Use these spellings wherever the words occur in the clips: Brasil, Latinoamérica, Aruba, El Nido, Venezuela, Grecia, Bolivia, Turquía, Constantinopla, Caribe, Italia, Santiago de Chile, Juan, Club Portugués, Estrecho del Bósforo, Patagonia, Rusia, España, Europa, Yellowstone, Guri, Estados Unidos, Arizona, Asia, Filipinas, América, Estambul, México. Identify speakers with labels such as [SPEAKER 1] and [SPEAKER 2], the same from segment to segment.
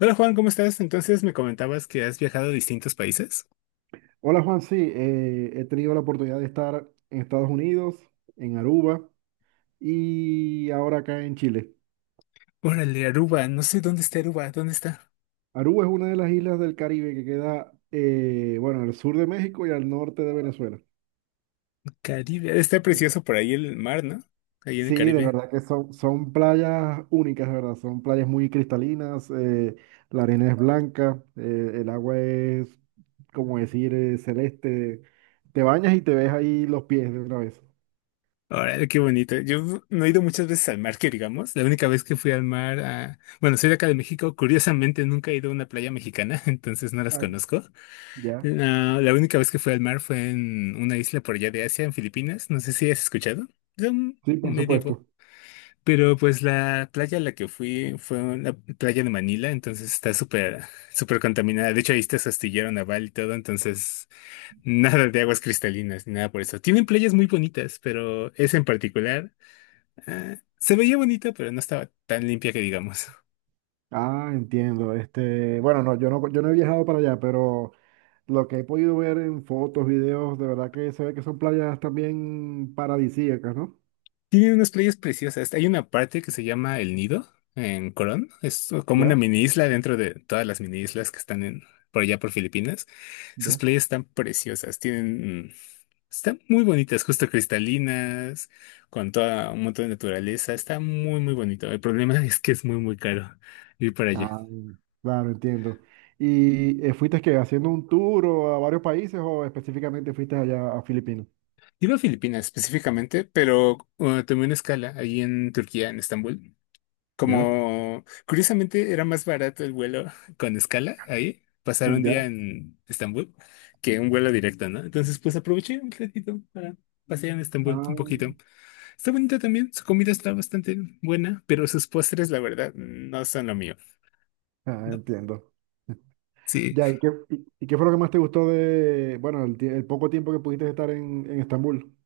[SPEAKER 1] Hola Juan, ¿cómo estás? Entonces me comentabas que has viajado a distintos países.
[SPEAKER 2] Hola Juan, sí, he tenido la oportunidad de estar en Estados Unidos, en Aruba y ahora acá en Chile.
[SPEAKER 1] Órale, Aruba, no sé dónde está Aruba, ¿dónde está?
[SPEAKER 2] Aruba es una de las islas del Caribe que queda, bueno, al sur de México y al norte de Venezuela.
[SPEAKER 1] Caribe, está precioso por ahí el mar, ¿no? Ahí en el
[SPEAKER 2] Sí, de
[SPEAKER 1] Caribe.
[SPEAKER 2] verdad que son playas únicas, de verdad, son playas muy cristalinas, la arena es blanca, el agua es, como decir, celeste. Te bañas y te ves ahí los pies de una vez.
[SPEAKER 1] Órale, qué bonito. Yo no he ido muchas veces al mar, que digamos. La única vez que fui al mar, a... bueno, soy de acá de México, curiosamente nunca he ido a una playa mexicana, entonces no las
[SPEAKER 2] Ah,
[SPEAKER 1] conozco.
[SPEAKER 2] ya,
[SPEAKER 1] La única vez que fui al mar fue en una isla por allá de Asia, en Filipinas, no sé si has escuchado. Es un
[SPEAKER 2] sí, por
[SPEAKER 1] medio.
[SPEAKER 2] supuesto.
[SPEAKER 1] Pero pues la playa a la que fui fue una playa de Manila, entonces está súper, súper contaminada. De hecho, ahí está su astillero naval y todo, entonces nada de aguas cristalinas ni nada por eso. Tienen playas muy bonitas, pero esa en particular se veía bonita, pero no estaba tan limpia que digamos.
[SPEAKER 2] Ah, entiendo. Este, bueno, no, yo no he viajado para allá, pero lo que he podido ver en fotos, videos, de verdad que se ve que son playas también paradisíacas, ¿no?
[SPEAKER 1] Tienen unas playas preciosas. Hay una parte que se llama El Nido en Corón. Es como una
[SPEAKER 2] ¿Ya?
[SPEAKER 1] mini isla dentro de todas las mini islas que están en, por allá por Filipinas. Sus
[SPEAKER 2] ¿Ya?
[SPEAKER 1] playas están preciosas. Tienen están muy bonitas, justo cristalinas, con toda un montón de naturaleza. Está muy, muy bonito. El problema es que es muy, muy caro ir para allá.
[SPEAKER 2] Ah, claro, entiendo. ¿Y fuiste que haciendo un tour o a varios países o específicamente fuiste allá a Filipinas?
[SPEAKER 1] Iba a Filipinas específicamente, pero tomé una escala ahí en Turquía, en Estambul.
[SPEAKER 2] ¿Ya?
[SPEAKER 1] Como curiosamente era más barato el vuelo con escala ahí, pasar un día
[SPEAKER 2] ¿Ya?
[SPEAKER 1] en Estambul, que un vuelo directo, ¿no? Entonces, pues aproveché un ratito para pasear en Estambul un
[SPEAKER 2] Ah,
[SPEAKER 1] poquito. Está bonita también, su comida está bastante buena, pero sus postres, la verdad, no son lo mío.
[SPEAKER 2] ah,
[SPEAKER 1] No,
[SPEAKER 2] entiendo.
[SPEAKER 1] sí,
[SPEAKER 2] Ya. ¿Y qué fue lo que más te gustó de, bueno, el poco tiempo que pudiste estar en Estambul?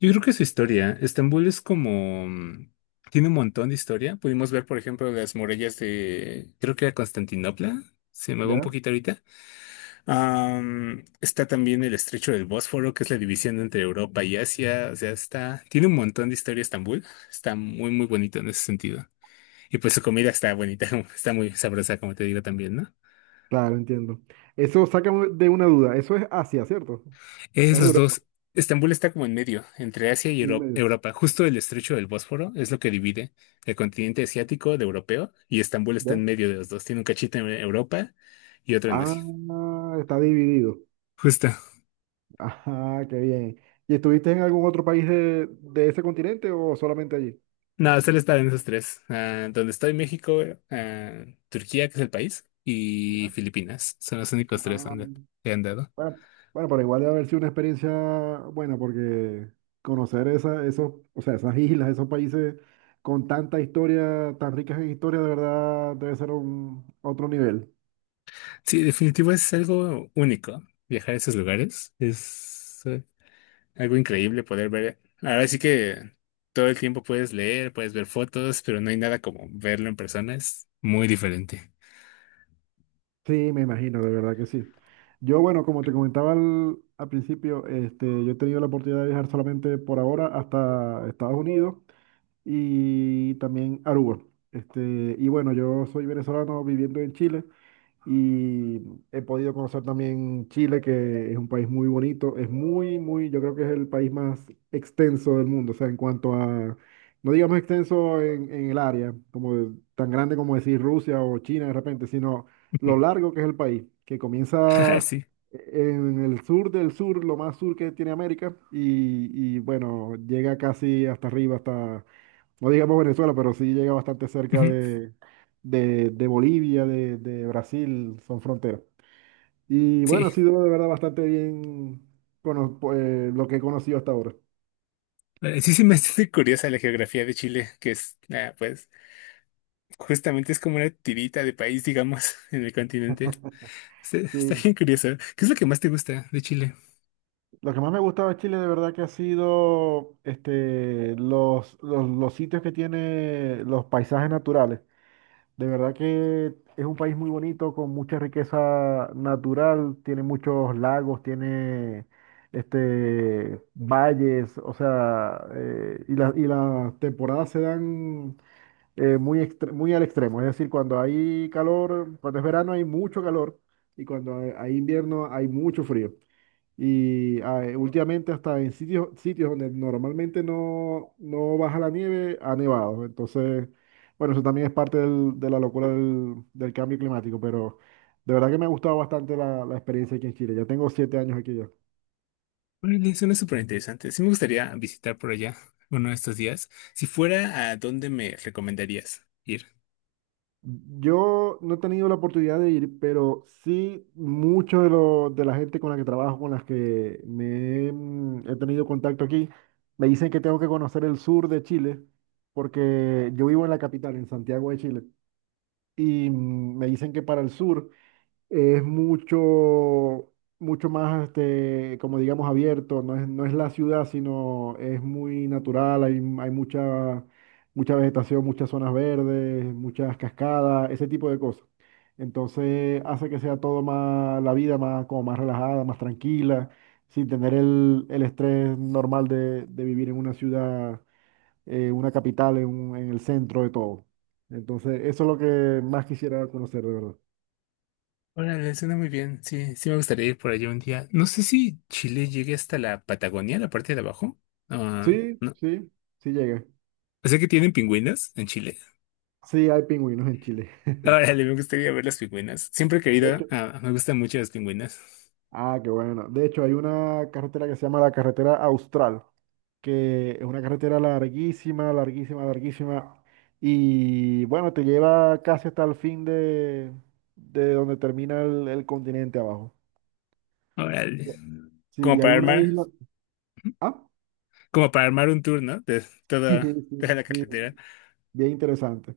[SPEAKER 1] yo creo que su historia, Estambul es como, tiene un montón de historia. Pudimos ver, por ejemplo, las murallas de, creo que era Constantinopla, se me va un
[SPEAKER 2] ¿Ya?
[SPEAKER 1] poquito ahorita. Está también el Estrecho del Bósforo, que es la división entre Europa y Asia, o sea, está, tiene un montón de historia Estambul, está muy, muy bonito en ese sentido. Y pues su comida está bonita, está muy sabrosa, como te digo también, ¿no?
[SPEAKER 2] Claro, entiendo. Eso saca de una duda. Eso es Asia, ¿cierto? No
[SPEAKER 1] Es
[SPEAKER 2] es
[SPEAKER 1] los
[SPEAKER 2] Europa,
[SPEAKER 1] dos. Estambul está como en medio, entre Asia y
[SPEAKER 2] en medio.
[SPEAKER 1] Europa. Justo el estrecho del Bósforo es lo que divide el continente asiático de europeo y Estambul está
[SPEAKER 2] ¿Ya?
[SPEAKER 1] en medio de los dos. Tiene un cachito en Europa y otro en Asia.
[SPEAKER 2] Ah, está dividido.
[SPEAKER 1] Justo.
[SPEAKER 2] Ajá, qué bien. ¿Y estuviste en algún otro país de ese continente o solamente allí?
[SPEAKER 1] No, solo está en esos tres. Ah, donde estoy, México, ah, Turquía, que es el país, y
[SPEAKER 2] Ya.
[SPEAKER 1] Filipinas. Son los únicos tres
[SPEAKER 2] Ah,
[SPEAKER 1] donde he andado.
[SPEAKER 2] bueno, bueno, pero igual debe haber sido una experiencia buena porque conocer esa, esos, o sea, esas islas, esos países con tanta historia, tan ricas en historia, de verdad debe ser un otro nivel.
[SPEAKER 1] Sí, definitivo es algo único. Viajar a esos lugares es... algo increíble poder ver. Ahora sí que todo el tiempo puedes leer, puedes ver fotos, pero no hay nada como verlo en persona. Es muy diferente.
[SPEAKER 2] Sí, me imagino, de verdad que sí. Yo, bueno, como te comentaba al principio, este, yo he tenido la oportunidad de viajar solamente por ahora hasta Estados Unidos y también Aruba. Este, y bueno, yo soy venezolano viviendo en Chile. Y he podido conocer también Chile, que es un país muy bonito. Es muy, muy, yo creo que es el país más extenso del mundo. O sea, en cuanto a, no digamos extenso en, el área, como tan grande como decir Rusia o China de repente, sino lo
[SPEAKER 1] Ujú.
[SPEAKER 2] largo que es el país, que
[SPEAKER 1] Ah,
[SPEAKER 2] comienza
[SPEAKER 1] sí.
[SPEAKER 2] en el sur del sur, lo más sur que tiene América, y, bueno, llega casi hasta arriba, no digamos Venezuela, pero sí llega bastante cerca
[SPEAKER 1] Ujú.
[SPEAKER 2] de Bolivia, de Brasil, son fronteras. Y bueno,
[SPEAKER 1] Sí.
[SPEAKER 2] ha sido de verdad bastante bien lo que he conocido hasta ahora.
[SPEAKER 1] Sí, sí me hace curiosa la geografía de Chile, que es, pues, justamente es como una tirita de país, digamos, en el continente. Está, está
[SPEAKER 2] Sí.
[SPEAKER 1] bien curiosa. ¿Qué es lo que más te gusta de Chile?
[SPEAKER 2] Lo que más me ha gustado de Chile de verdad que ha sido este, los sitios que tiene los paisajes naturales. De verdad que es un país muy bonito, con mucha riqueza natural, tiene muchos lagos, tiene este, valles, o sea, y las temporadas se dan muy al extremo, es decir, cuando hay calor, cuando es verano hay mucho calor y cuando hay invierno hay mucho frío. Y últimamente hasta en sitios, sitios donde normalmente no baja la nieve, ha nevado. Entonces, bueno, eso también es parte de la locura del cambio climático, pero de verdad que me ha gustado bastante la experiencia aquí en Chile. Ya tengo 7 años aquí ya.
[SPEAKER 1] Órale, suena súper interesante. Sí me gustaría visitar por allá uno de estos días. Si fuera, ¿a dónde me recomendarías ir?
[SPEAKER 2] Yo no he tenido la oportunidad de ir, pero sí mucho de la gente con la que trabajo, con las que he tenido contacto aquí, me dicen que tengo que conocer el sur de Chile, porque yo vivo en la capital, en Santiago de Chile. Y me dicen que para el sur es mucho, mucho más, este, como digamos, abierto, no es la ciudad, sino es muy natural, hay mucha vegetación, muchas zonas verdes, muchas cascadas, ese tipo de cosas. Entonces hace que sea todo más, la vida más, como más relajada, más tranquila, sin tener el estrés normal de vivir en una ciudad una capital en el centro de todo. Entonces, eso es lo que más quisiera conocer, de verdad.
[SPEAKER 1] Órale, suena muy bien. Sí, sí me gustaría ir por allá un día. No sé si Chile llegue hasta la Patagonia, la parte de abajo. Ah,
[SPEAKER 2] Sí,
[SPEAKER 1] no.
[SPEAKER 2] sí, sí llega.
[SPEAKER 1] Sé que tienen pingüinas en Chile.
[SPEAKER 2] Sí, hay pingüinos en Chile.
[SPEAKER 1] Órale, me gustaría ver las pingüinas. Siempre he
[SPEAKER 2] De
[SPEAKER 1] querido,
[SPEAKER 2] hecho,
[SPEAKER 1] me gustan mucho las pingüinas.
[SPEAKER 2] qué bueno. De hecho, hay una carretera que se llama la carretera Austral, que es una carretera larguísima, larguísima, larguísima. Y bueno, te lleva casi hasta el fin de donde termina el continente abajo.
[SPEAKER 1] Órale.
[SPEAKER 2] Ya. Sí,
[SPEAKER 1] Como
[SPEAKER 2] y hay
[SPEAKER 1] para
[SPEAKER 2] una
[SPEAKER 1] armar,
[SPEAKER 2] isla. Ah,
[SPEAKER 1] como para armar un tour, ¿no? De toda,
[SPEAKER 2] sí,
[SPEAKER 1] toda la
[SPEAKER 2] sí,
[SPEAKER 1] carretera.
[SPEAKER 2] bien interesante.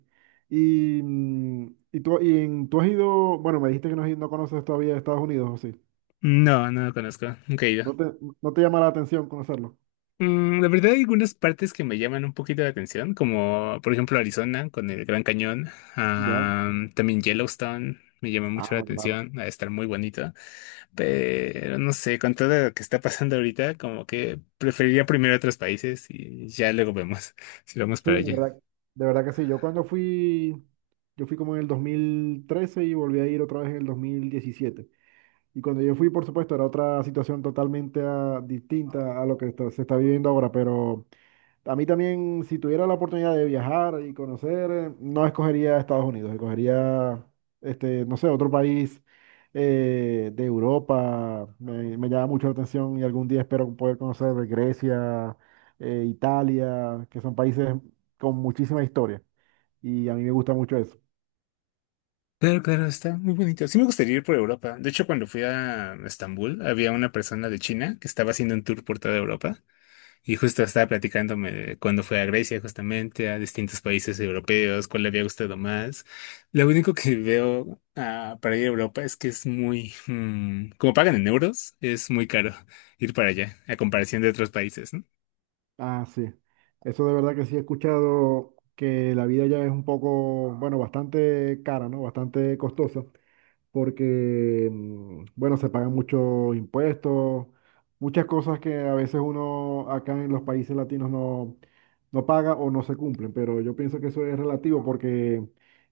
[SPEAKER 2] Tú has ido, bueno, me dijiste que no, no conoces todavía Estados Unidos, ¿o sí?
[SPEAKER 1] No, no lo conozco. Nunca he ido.
[SPEAKER 2] ¿No te, no te llama la atención conocerlo?
[SPEAKER 1] Mm, la verdad hay algunas partes que me llaman un poquito la atención, como por ejemplo Arizona con el Gran Cañón,
[SPEAKER 2] Ya.
[SPEAKER 1] también Yellowstone me llama mucho la
[SPEAKER 2] Ah, claro.
[SPEAKER 1] atención, va a estar muy bonito, pero no sé, con todo lo que está pasando ahorita, como que preferiría primero otros países y ya luego vemos si vamos
[SPEAKER 2] Sí,
[SPEAKER 1] para allá.
[SPEAKER 2] de verdad que sí. Yo fui como en el 2013 y volví a ir otra vez en el 2017. Y cuando yo fui, por supuesto, era otra situación totalmente distinta a lo que se está viviendo ahora, pero a mí también, si tuviera la oportunidad de viajar y conocer, no escogería Estados Unidos, escogería, este, no sé, otro país de Europa. Me llama mucho la atención y algún día espero poder conocer Grecia, Italia, que son países con muchísima historia. Y a mí me gusta mucho eso.
[SPEAKER 1] Claro, claro, está muy bonito. Sí me gustaría ir por Europa. De hecho, cuando fui a Estambul, había una persona de China que estaba haciendo un tour por toda Europa. Y justo estaba platicándome de cuando fue a Grecia, justamente, a distintos países europeos, cuál le había gustado más. Lo único que veo para ir a Europa es que es muy, como pagan en euros, es muy caro ir para allá, a comparación de otros países, ¿no?
[SPEAKER 2] Ah, sí. Eso de verdad que sí he escuchado que la vida ya es un poco, bueno, bastante cara, ¿no? Bastante costosa. Porque, bueno, se pagan muchos impuestos, muchas cosas que a veces uno acá en los países latinos no paga o no se cumplen, pero yo pienso que eso es relativo porque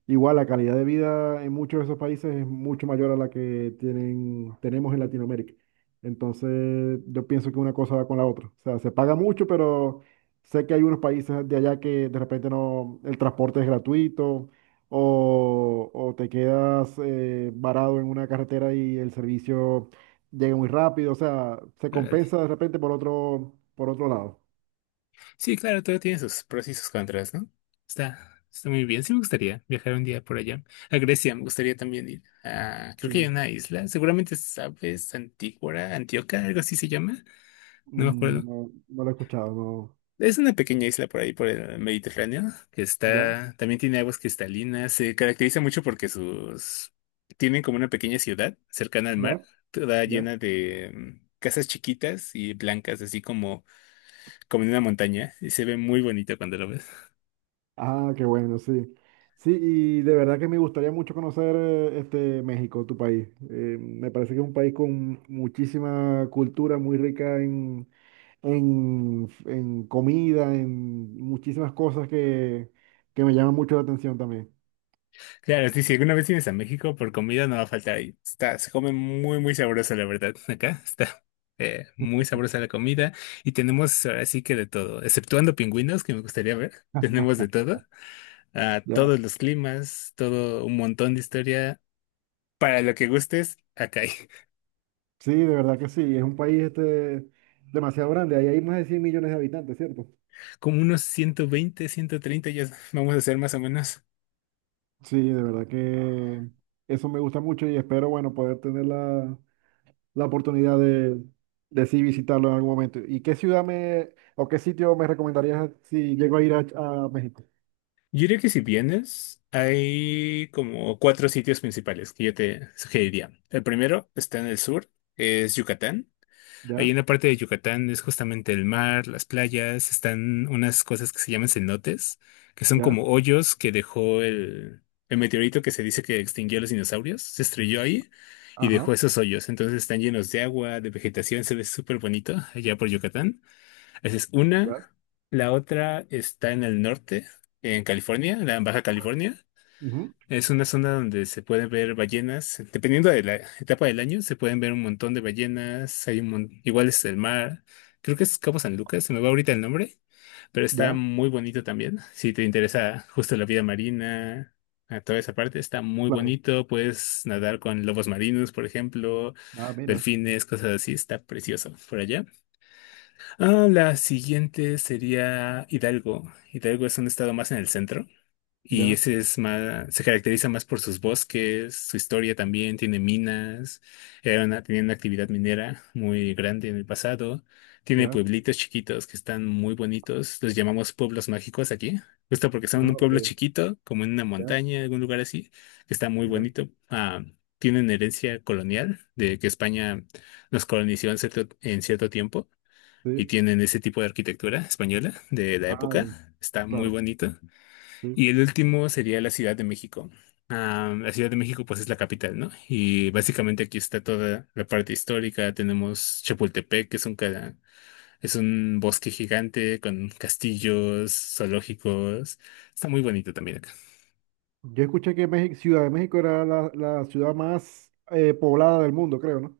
[SPEAKER 2] igual la calidad de vida en muchos de esos países es mucho mayor a la que tienen, tenemos en Latinoamérica. Entonces, yo pienso que una cosa va con la otra. O sea, se paga mucho, pero sé que hay unos países de allá que de repente no, el transporte es gratuito o te quedas varado en una carretera y el servicio llega muy rápido, o sea, se
[SPEAKER 1] Órale.
[SPEAKER 2] compensa de repente por otro lado.
[SPEAKER 1] Sí, claro, todo tiene sus pros y sus contras, ¿no? Está, está muy bien. Sí me gustaría viajar un día por allá. A Grecia me gustaría también ir. Ah, creo que hay
[SPEAKER 2] Sí.
[SPEAKER 1] una isla, seguramente sabes, Antígora, Antioquia, algo así se llama. No me acuerdo.
[SPEAKER 2] No, no lo he escuchado, no.
[SPEAKER 1] Es una pequeña isla por ahí, por el Mediterráneo, que
[SPEAKER 2] ¿Ya?
[SPEAKER 1] está, también tiene aguas cristalinas. Se caracteriza mucho porque sus, tienen como una pequeña ciudad cercana al mar,
[SPEAKER 2] ¿Ya?
[SPEAKER 1] toda
[SPEAKER 2] ¿Ya?
[SPEAKER 1] llena de casas chiquitas y blancas, así como, como en una montaña, y se ve muy bonito cuando lo ves.
[SPEAKER 2] Ah, qué bueno, sí. Sí, y de verdad que me gustaría mucho conocer este México, tu país. Me parece que es un país con muchísima cultura, muy rica en, comida, en muchísimas cosas que me llaman mucho la atención también.
[SPEAKER 1] Claro, sí, si alguna vez vienes a México, por comida no va a faltar ahí. Está, se come muy, muy sabroso, la verdad. Acá está muy sabrosa la comida y tenemos así que de todo, exceptuando pingüinos que me gustaría ver, tenemos de todo, a
[SPEAKER 2] Ya.
[SPEAKER 1] todos los climas, todo un montón de historia. Para lo que gustes, acá hay
[SPEAKER 2] Sí, de verdad que sí, es un país este, demasiado grande, ahí hay más de 100 millones de habitantes, ¿cierto?
[SPEAKER 1] como unos 120 130 ya vamos a hacer más o menos.
[SPEAKER 2] Sí, de verdad que eso me gusta mucho y espero, bueno, poder tener la oportunidad de sí visitarlo en algún momento. ¿Y qué ciudad me, o qué sitio me recomendarías si llego a ir a México?
[SPEAKER 1] Yo diría que si vienes, hay como cuatro sitios principales que yo te sugeriría. El primero está en el sur, es Yucatán. Ahí
[SPEAKER 2] Ya,
[SPEAKER 1] en la parte de Yucatán es justamente el mar, las playas, están unas cosas que se llaman cenotes, que son
[SPEAKER 2] ya,
[SPEAKER 1] como hoyos que dejó el meteorito que se dice que extinguió a los dinosaurios, se estrelló ahí y dejó
[SPEAKER 2] ajá,
[SPEAKER 1] esos hoyos. Entonces están llenos de agua, de vegetación, se ve súper bonito allá por Yucatán. Esa es
[SPEAKER 2] ya,
[SPEAKER 1] una. La otra está en el norte, en California, la en Baja California.
[SPEAKER 2] ujú,
[SPEAKER 1] Es una zona donde se pueden ver ballenas, dependiendo de la etapa del año, se pueden ver un montón de ballenas, hay un igual es el mar, creo que es Cabo San Lucas, se me va ahorita el nombre, pero está
[SPEAKER 2] ya,
[SPEAKER 1] muy bonito también, si te interesa justo la vida marina, a toda esa parte, está muy
[SPEAKER 2] claro.
[SPEAKER 1] bonito, puedes nadar con lobos marinos, por ejemplo,
[SPEAKER 2] Ah, mira,
[SPEAKER 1] delfines, cosas así, está precioso por allá. Ah, la siguiente sería Hidalgo, Hidalgo es un estado más en el centro. Y
[SPEAKER 2] ya,
[SPEAKER 1] ese es más, se caracteriza más por sus bosques, su historia también, tiene minas, era una, tenía una actividad minera muy grande en el pasado, tiene
[SPEAKER 2] ya.
[SPEAKER 1] pueblitos chiquitos que están muy bonitos, los llamamos pueblos mágicos aquí, justo porque son
[SPEAKER 2] Ah,
[SPEAKER 1] un
[SPEAKER 2] ok,
[SPEAKER 1] pueblo chiquito, como en una
[SPEAKER 2] ya,
[SPEAKER 1] montaña, algún lugar así, que está muy
[SPEAKER 2] ya,
[SPEAKER 1] bonito. Ah, tienen herencia colonial de que España nos colonizó en cierto tiempo y
[SPEAKER 2] sí.
[SPEAKER 1] tienen ese tipo de arquitectura española de la
[SPEAKER 2] Ah, ya,
[SPEAKER 1] época, está muy
[SPEAKER 2] claro,
[SPEAKER 1] bonito.
[SPEAKER 2] sí.
[SPEAKER 1] Y el último sería la Ciudad de México. Ah, la Ciudad de México, pues es la capital, ¿no? Y básicamente aquí está toda la parte histórica. Tenemos Chapultepec, que es un, es un bosque gigante con castillos, zoológicos. Está muy bonito también acá.
[SPEAKER 2] Yo escuché que México, Ciudad de México era la ciudad más poblada del mundo, creo, ¿no?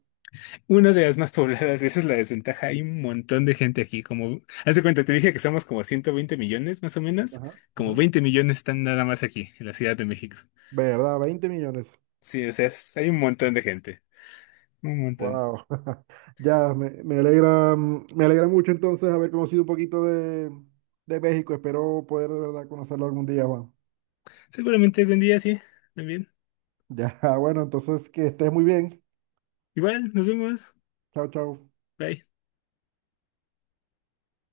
[SPEAKER 1] Una de las más pobladas, esa es la desventaja. Hay un montón de gente aquí, como, haz de cuenta, te dije que somos como 120 millones, más o menos.
[SPEAKER 2] Ajá,
[SPEAKER 1] Como
[SPEAKER 2] ajá.
[SPEAKER 1] 20 millones están nada más aquí, en la Ciudad de México.
[SPEAKER 2] ¿Verdad? 20 millones.
[SPEAKER 1] Sí, o sea, hay un montón de gente. Un montón.
[SPEAKER 2] Wow. Ya, me alegra mucho entonces haber conocido un poquito de México. Espero poder de verdad conocerlo algún día, Juan.
[SPEAKER 1] Seguramente algún día sí, también.
[SPEAKER 2] Ya, bueno, entonces que estés muy bien.
[SPEAKER 1] Igual, nos vemos.
[SPEAKER 2] Chao, chao.
[SPEAKER 1] Bye.